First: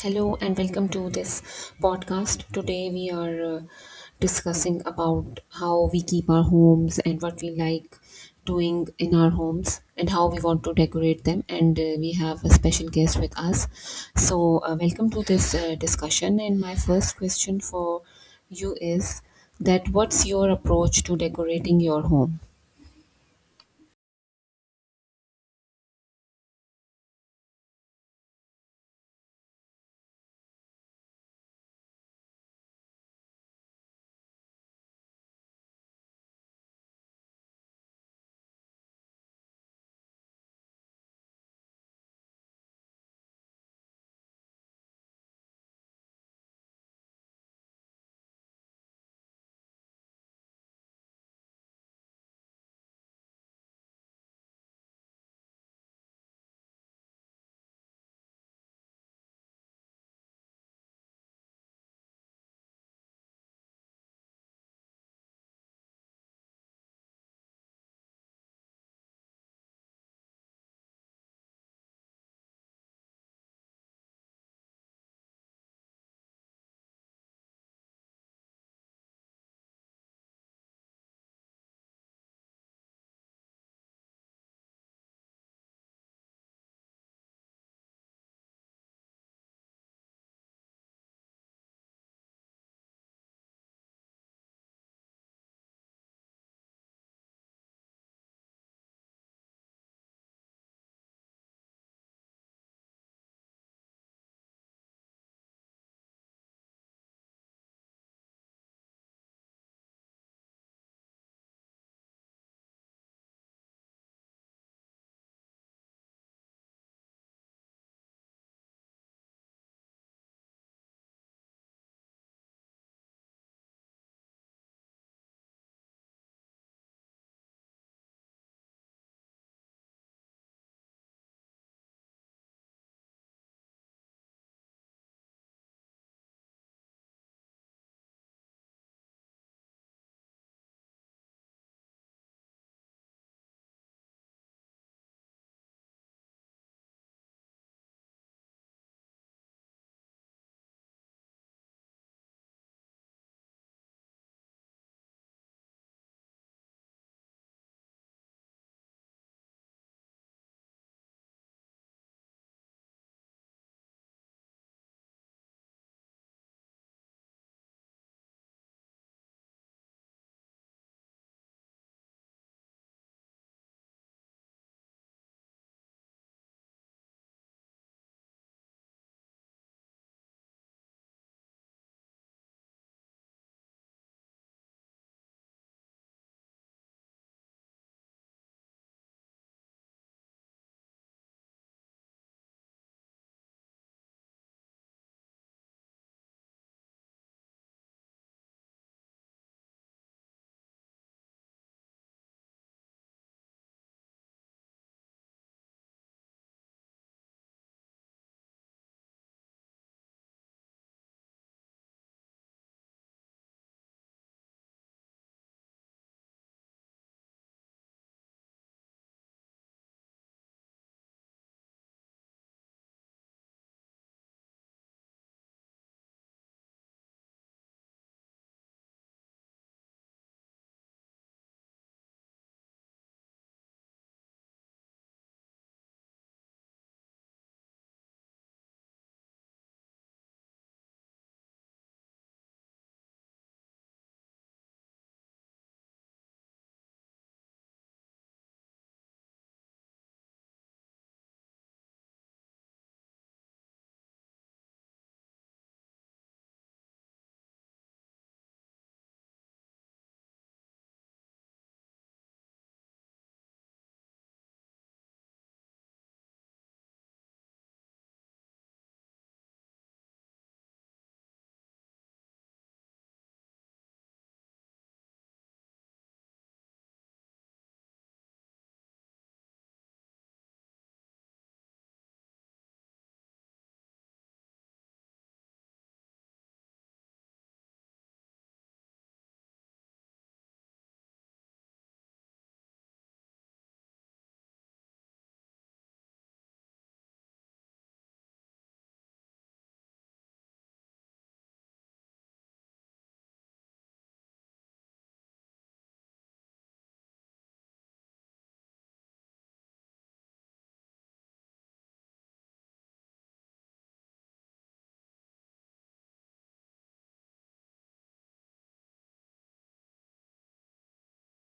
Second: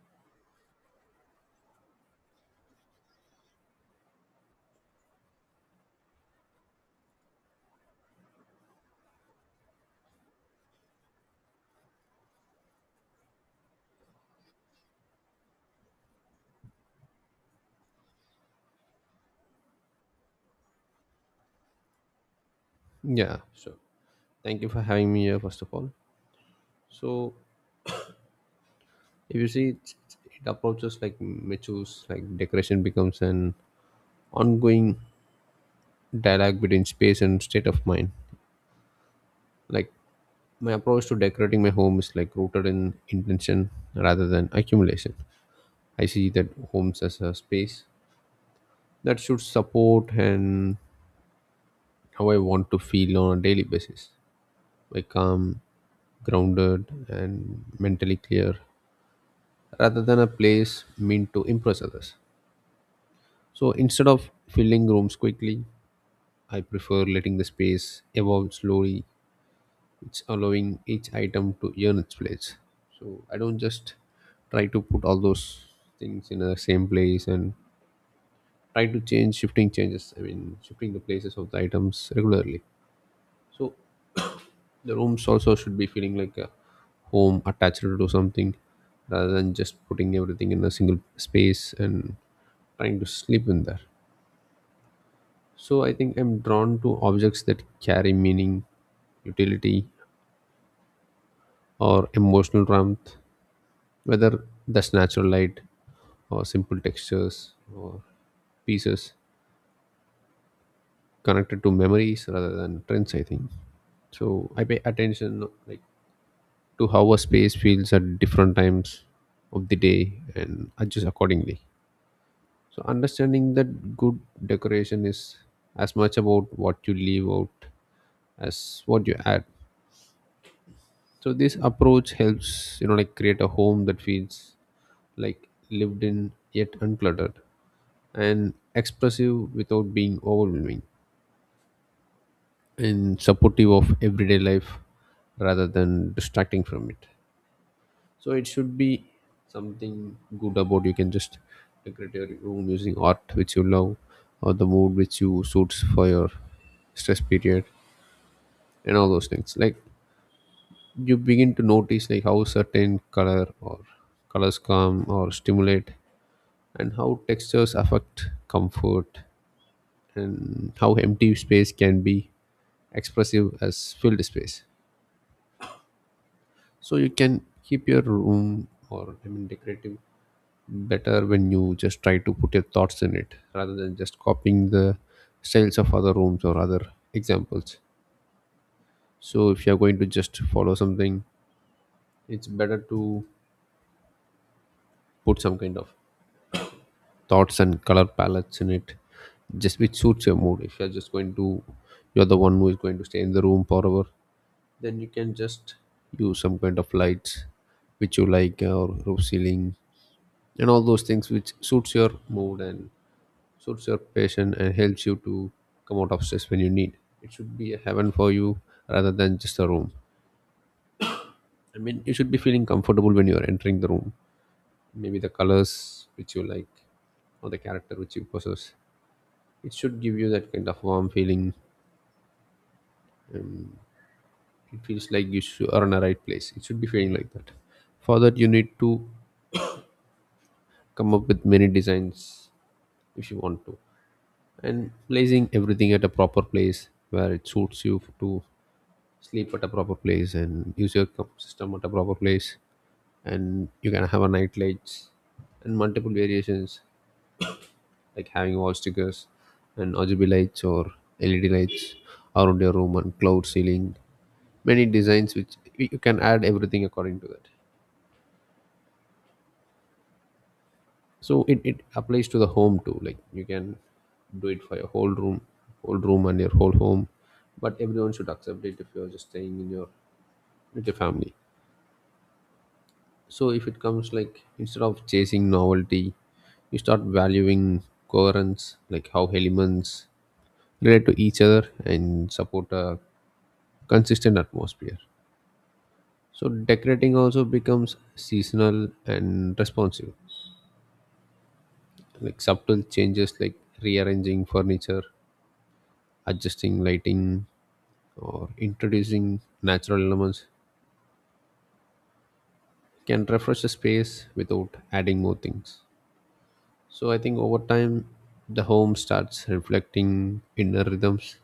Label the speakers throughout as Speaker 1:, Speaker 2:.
Speaker 1: Hello and welcome to this podcast. Today we are discussing about how we keep our homes and what we like doing in our homes and how we want to decorate them. And we have a special guest with us. So, welcome to this discussion. And my first question for you is that what's your approach to decorating your home?
Speaker 2: Yeah, sure. Thank you for having me here, first of all. So, if you see, it approaches like matures, like decoration becomes an ongoing dialogue between space and state of mind. Like, my approach to decorating my home is like rooted in intention rather than accumulation. I see that homes as a space that should support and how I want to feel on a daily basis. Like, calm, grounded, and mentally clear rather than a place meant to impress others. So instead of filling rooms quickly, I prefer letting the space evolve slowly. It's allowing each item to earn its place. So I don't just try to put all those things in the same place and try to change shifting changes. I mean, shifting the places of the items regularly. So the rooms also should be feeling like a home attached to something rather than just putting everything in a single space and trying to sleep in there. So I think I'm drawn to objects that carry meaning, utility, or emotional warmth, whether that's natural light or simple textures or pieces connected to memories rather than trends, I think. So I pay attention like to how a space feels at different times of the day and adjust accordingly. So, understanding that good decoration is as much about what you leave out as what you add. So, this approach helps, like create a home that feels like lived in yet uncluttered and expressive without being overwhelming and supportive of everyday life rather than distracting from it. So it should be something good about you can just decorate your room using art which you love or the mood which you suits for your stress period and all those things, like you begin to notice like how certain color or colors come or stimulate and how textures affect comfort and how empty space can be expressive as filled space. So you can keep your room, or I mean decorative better, when you just try to put your thoughts in it rather than just copying the styles of other rooms or other examples. So if you're going to just follow something, it's better to put some kind of thoughts and color palettes in it, just which suits your mood. If you're just going to, you're the one who is going to stay in the room forever, then you can just use some kind of lights which you like or roof ceiling and all those things which suits your mood and suits your passion and helps you to come out of stress when you need. It should be a heaven for you rather than just a room. I mean, you should be feeling comfortable when you are entering the room. Maybe the colors which you like or the character which you possess. It should give you that kind of warm feeling. It feels like you should, are in the right place. It should be feeling like that. For that, you need to come up with many designs if you want to, and placing everything at a proper place where it suits you to sleep at a proper place and use your system at a proper place, and you can have a night lights and multiple variations like having wall stickers and RGB lights or LED lights around your room and cloud ceiling, many designs which you can add everything according to that. So it applies to the home too, like you can do it for your whole room, and your whole home, but everyone should accept it if you're just staying in your with your family. So if it comes like instead of chasing novelty, you start valuing coherence, like how elements relate to each other and support a consistent atmosphere. So decorating also becomes seasonal and responsive, like subtle changes like rearranging furniture, adjusting lighting, or introducing natural elements can refresh the space without adding more things. So I think over time, the home starts reflecting inner rhythms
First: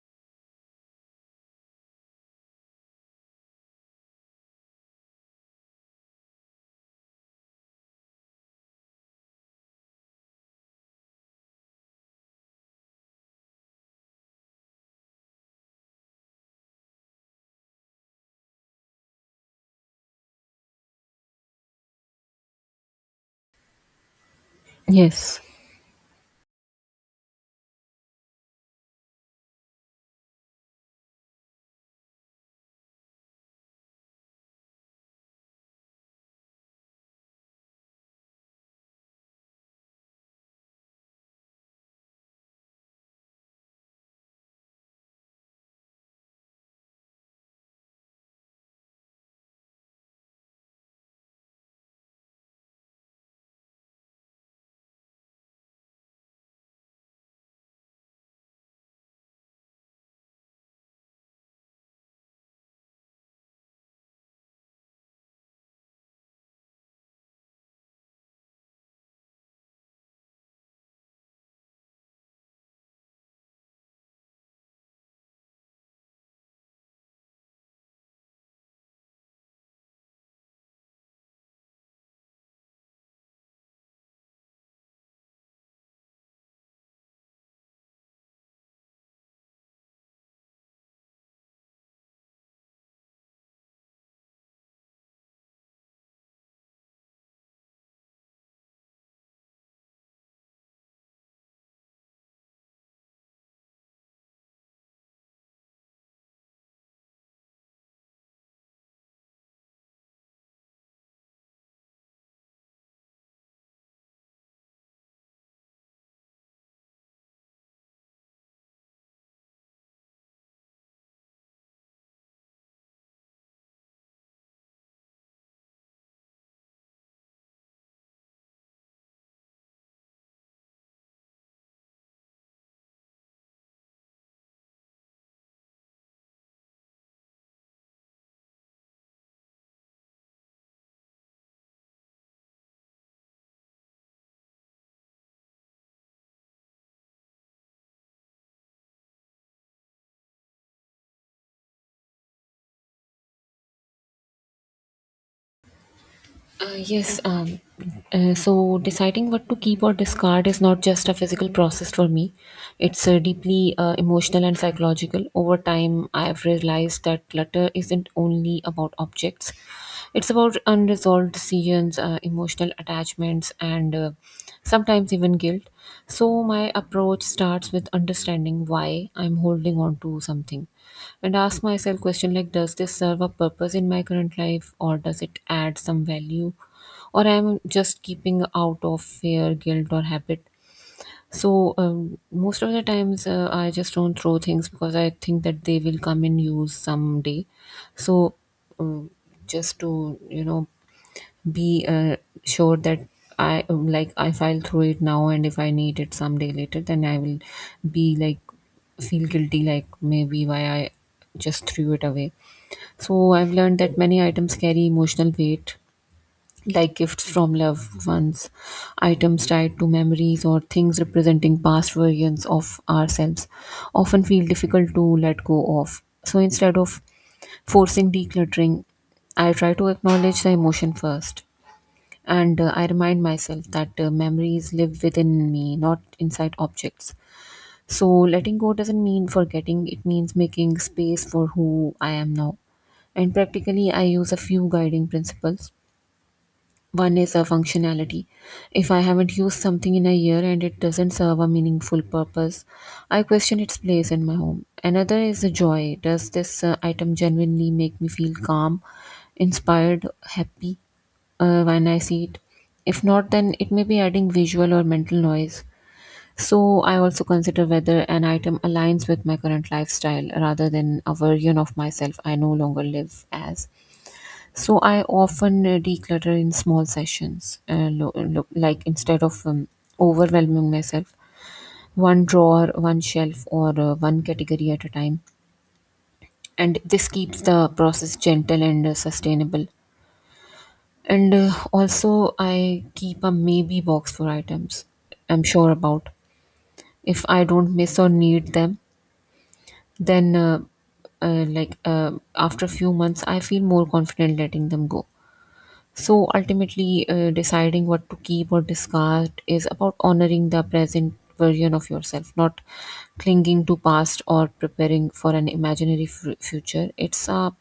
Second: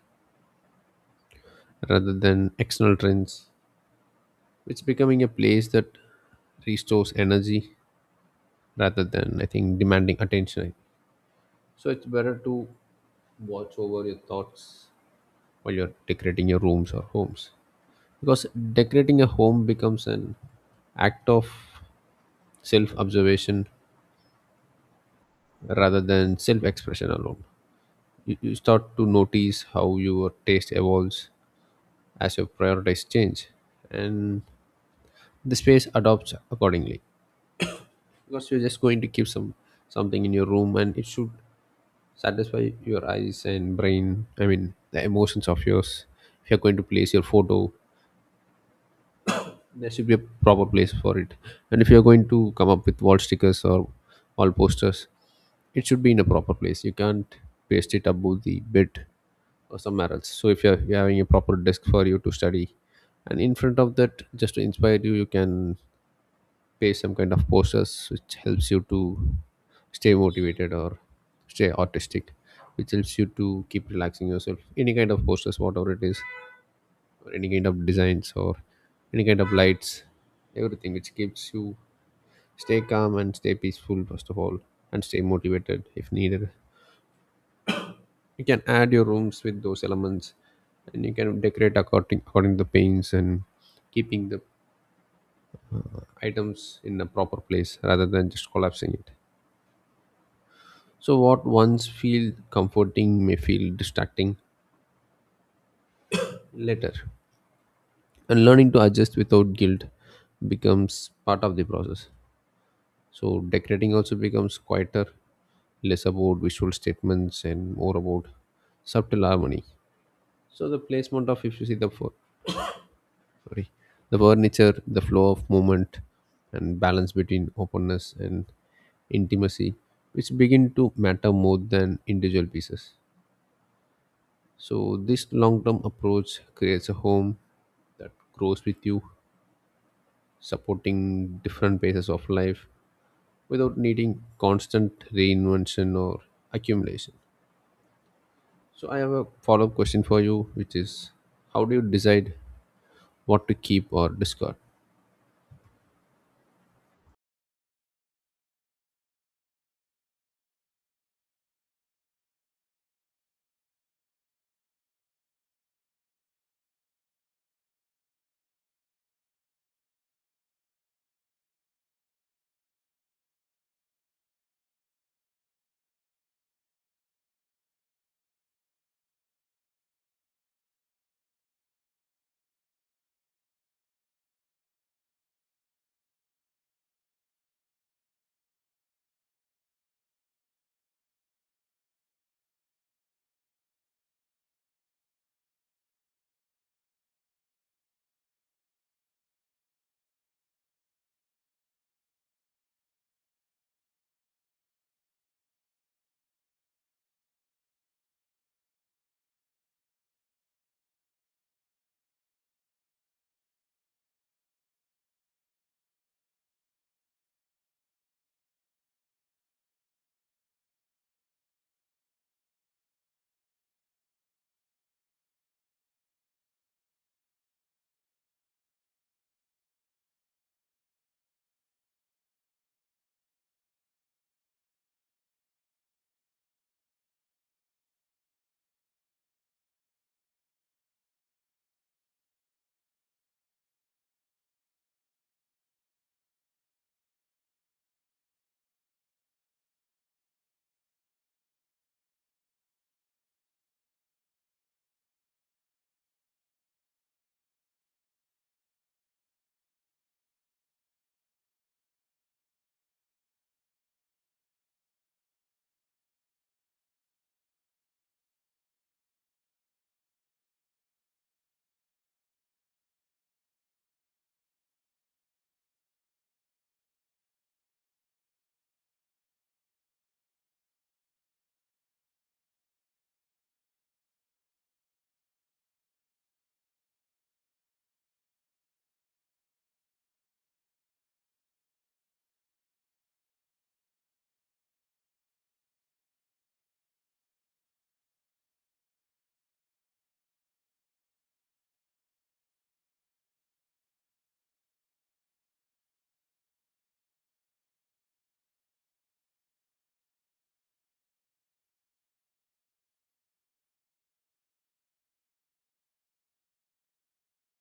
Speaker 2: rather than external trends. It's becoming a place that restores energy rather than, I think, demanding attention. So it's better to watch over your thoughts while you're decorating your rooms or homes. Because decorating a home becomes an act of self observation
Speaker 1: Yes.
Speaker 2: rather than self expression alone. You start to notice how your taste evolves as your priorities change, and the space adopts accordingly, because you're just going to keep some something in your room and it should satisfy your eyes and brain, I mean the emotions of yours. If you're going to place your photo, there should be a proper place for it. And if you're going to come up with wall stickers or wall posters, it should be in a proper place. You can't paste it above the bed or somewhere else. So if you're having a proper desk for you to study, and in front of that just to inspire you, you can pay some kind of posters which helps you to stay motivated or stay artistic, which helps you to keep relaxing yourself, any kind of posters whatever it is, or any kind of designs or any kind of lights, everything which keeps you stay calm and stay peaceful first of all and stay motivated if needed. You can add your rooms with those elements, and you can decorate according to the paints and keeping the items in a proper place rather than just collapsing it. So, what once feel comforting may feel distracting later. And learning to adjust without guilt becomes part of the process. So, decorating also becomes quieter, less about visual statements and more about subtle harmony. So, the placement of, if you see the, sorry, the furniture, the flow of movement, and balance between openness and intimacy, which begin to matter more than individual pieces. So, this long term approach creates a home that grows with you, supporting different phases of life without needing constant reinvention or accumulation. So, I have a follow up question for you, which is how do you decide what to keep or discard?
Speaker 1: Uh, yes, um, so deciding what to keep or discard is not just a physical process for me. It's deeply emotional and psychological. Over time, I have realized that clutter isn't only about objects, it's about unresolved decisions, emotional attachments, and sometimes even guilt. So, my approach starts with understanding why I'm holding on to something and ask myself question like, does this serve a purpose in my current life, or does it add some value, or I'm just keeping out of fear, guilt, or habit? So most of the times I just don't throw things because I think that they will come in use someday. So um, just to be sure that I, like if I'll throw it now and if I need it someday later, then I will be like feel guilty like maybe why I just threw it away. So I've learned that many items carry emotional weight, like gifts from loved ones, items tied to memories, or things representing past versions of ourselves often feel difficult to let go of. So instead of forcing decluttering, I try to acknowledge the emotion first, and I remind myself that memories live within me, not inside objects. So letting go doesn't mean forgetting, it means making space for who I am now. And practically, I use a few guiding principles. One is a functionality. If I haven't used something in a year and it doesn't serve a meaningful purpose, I question its place in my home. Another is the joy. Does this item genuinely make me feel calm, inspired, happy when I see it? If not, then it may be adding visual or mental noise. So I also consider whether an item aligns with my current lifestyle rather than a version of myself I no longer live as. So I often declutter in small sessions. Like instead of overwhelming myself, one drawer, one shelf, or one category at a time. And this keeps the process gentle and sustainable. And also, I keep a maybe box for items I'm sure about. If I don't miss or need them, then like after a few months, I feel more confident letting them go. So ultimately, deciding what to keep or discard is about honoring the present version of yourself, not clinging to past or preparing for an imaginary future. It's a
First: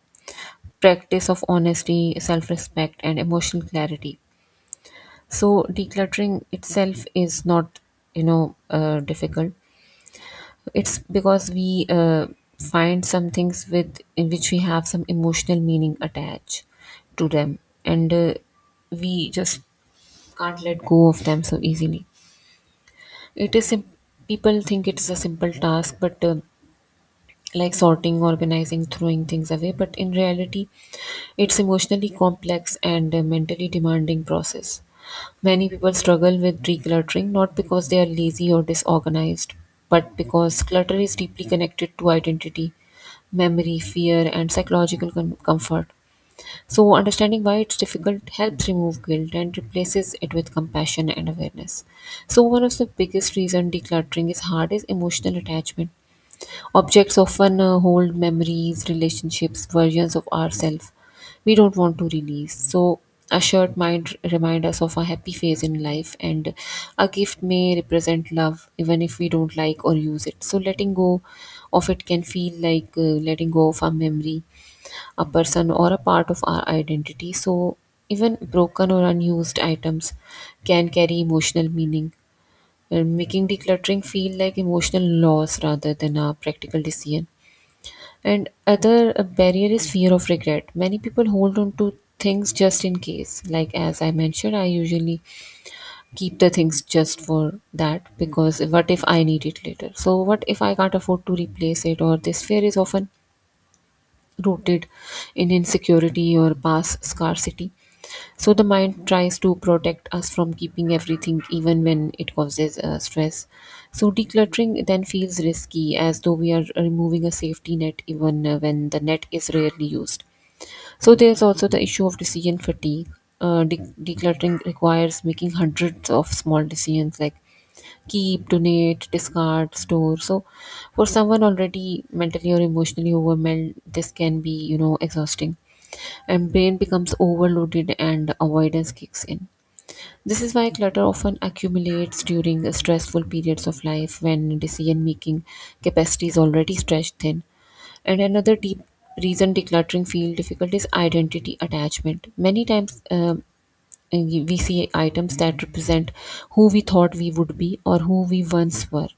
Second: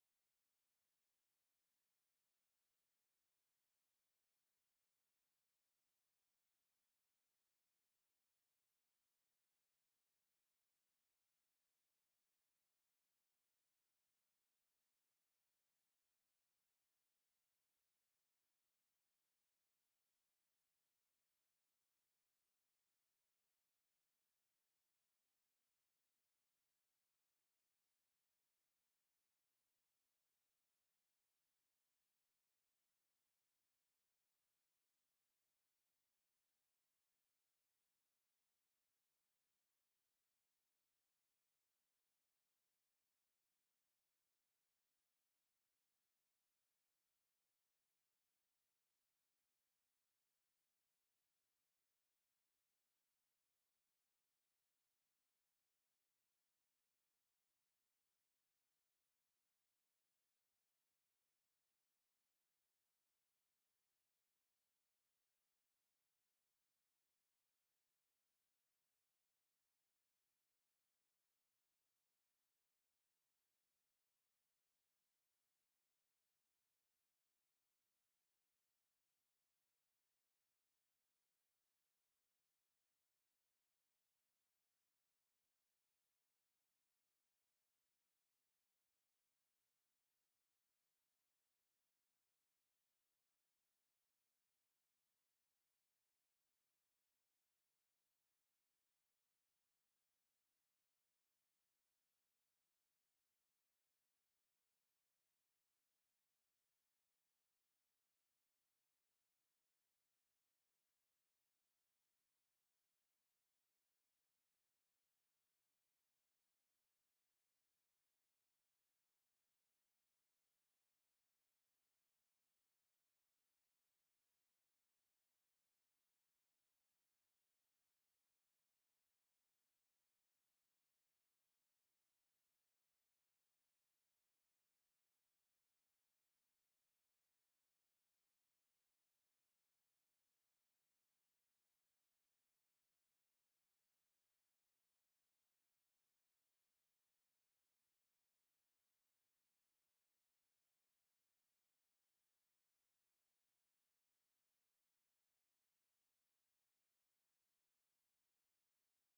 Speaker 1: practice of honesty, self-respect, and emotional clarity. So decluttering itself is not, difficult. It's because we find some things with in which we have some emotional meaning attached to them, and we just can't let go of them so easily. It is sim- People think it is a simple task, but like sorting, organizing, throwing things away. But in reality, it's emotionally complex and a mentally demanding process. Many people struggle with decluttering not because they are lazy or disorganized, but because clutter is deeply connected to identity, memory, fear, and psychological comfort. So, understanding why it's difficult helps remove guilt and replaces it with compassion and awareness. So, one of the biggest reason decluttering is hard is emotional attachment. Objects often hold memories, relationships, versions of ourselves we don't want to release. So, a shirt might remind us of a happy phase in life, and a gift may represent love, even if we don't like or use it. So, letting go of it can feel like letting go of a memory, a person, or a part of our identity. So, even broken or unused items can carry emotional meaning, and making decluttering feel like emotional loss rather than a practical decision. And other barrier is fear of regret. Many people hold on to things just in case. Like as I mentioned, I usually keep the things just for that because what if I need it later? So what if I can't afford to replace it? Or this fear is often rooted in insecurity or past scarcity. So the mind tries to protect us from keeping everything, even when it causes stress. So decluttering then feels risky, as though we are removing a safety net, even when the net is rarely used. So there's also the issue of decision fatigue. Decluttering requires making hundreds of small decisions like keep, donate, discard, store. So, for someone already mentally or emotionally overwhelmed, this can be, you know, exhausting. And brain becomes overloaded and avoidance kicks in. This is why clutter often accumulates during stressful periods of life when decision making capacity is already stretched thin. And another deep reason decluttering feels difficult is identity attachment. Many times, we see items that represent who we thought we would be or who we once were,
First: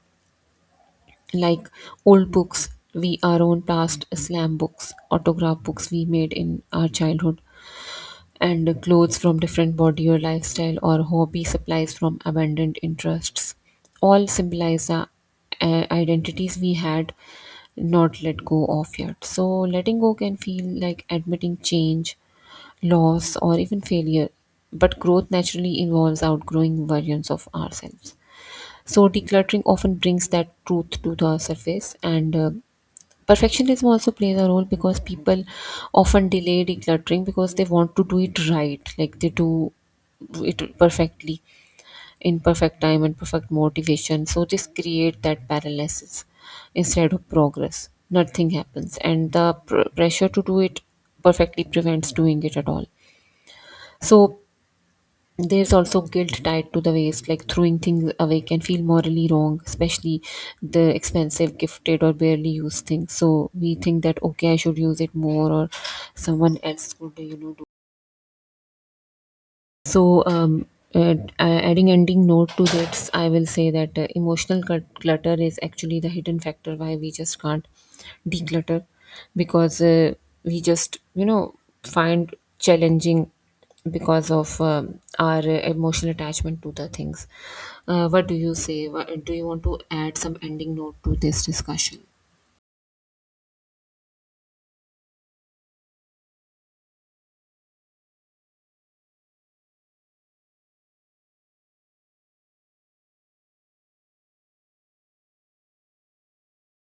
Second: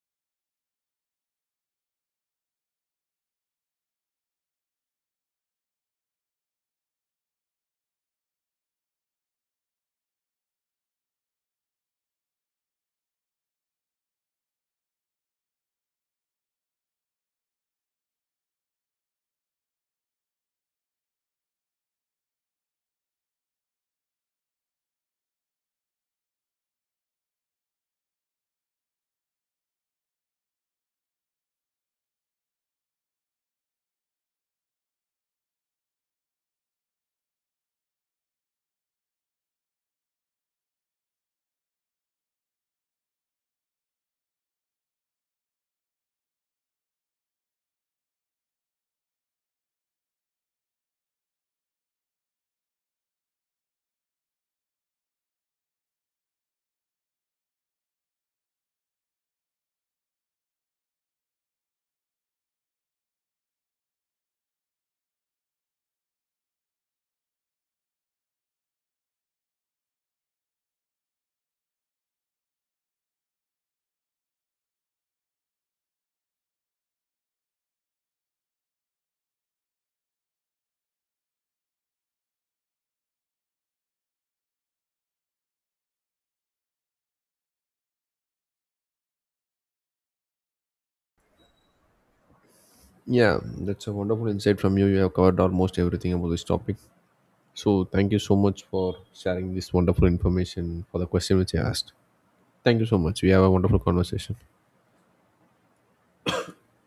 Speaker 1: like old books, we our own past, slam books, autograph books we made in our childhood, and clothes from different body or lifestyle or hobby supplies from abandoned interests all symbolize the identities we had not let go of yet. So letting go can feel like admitting change, loss, or even failure. But growth naturally involves outgrowing versions of ourselves. So, decluttering often brings that truth to the surface, and perfectionism also plays a role because people often delay decluttering because they want to do it right, like they do it perfectly in perfect time and perfect motivation. So, this creates that paralysis instead of progress. Nothing happens, and the pressure to do it perfectly prevents doing it at all. So there's also guilt tied to the waste, like throwing things away can feel morally wrong, especially the expensive, gifted, or barely used things. So we think that, okay, I should use it more, or someone else could, do. So, uh, adding ending note to this, I will say that emotional clutter is actually the hidden factor why we just can't declutter because we just, find challenging because of our emotional attachment to the things. What do you say? Do you want to add some ending note to this discussion?
Speaker 2: Yeah, that's a wonderful insight from you. You have covered almost everything about this topic. So, thank you so much for sharing this wonderful information for the question which I asked. Thank you so much. We have a wonderful conversation.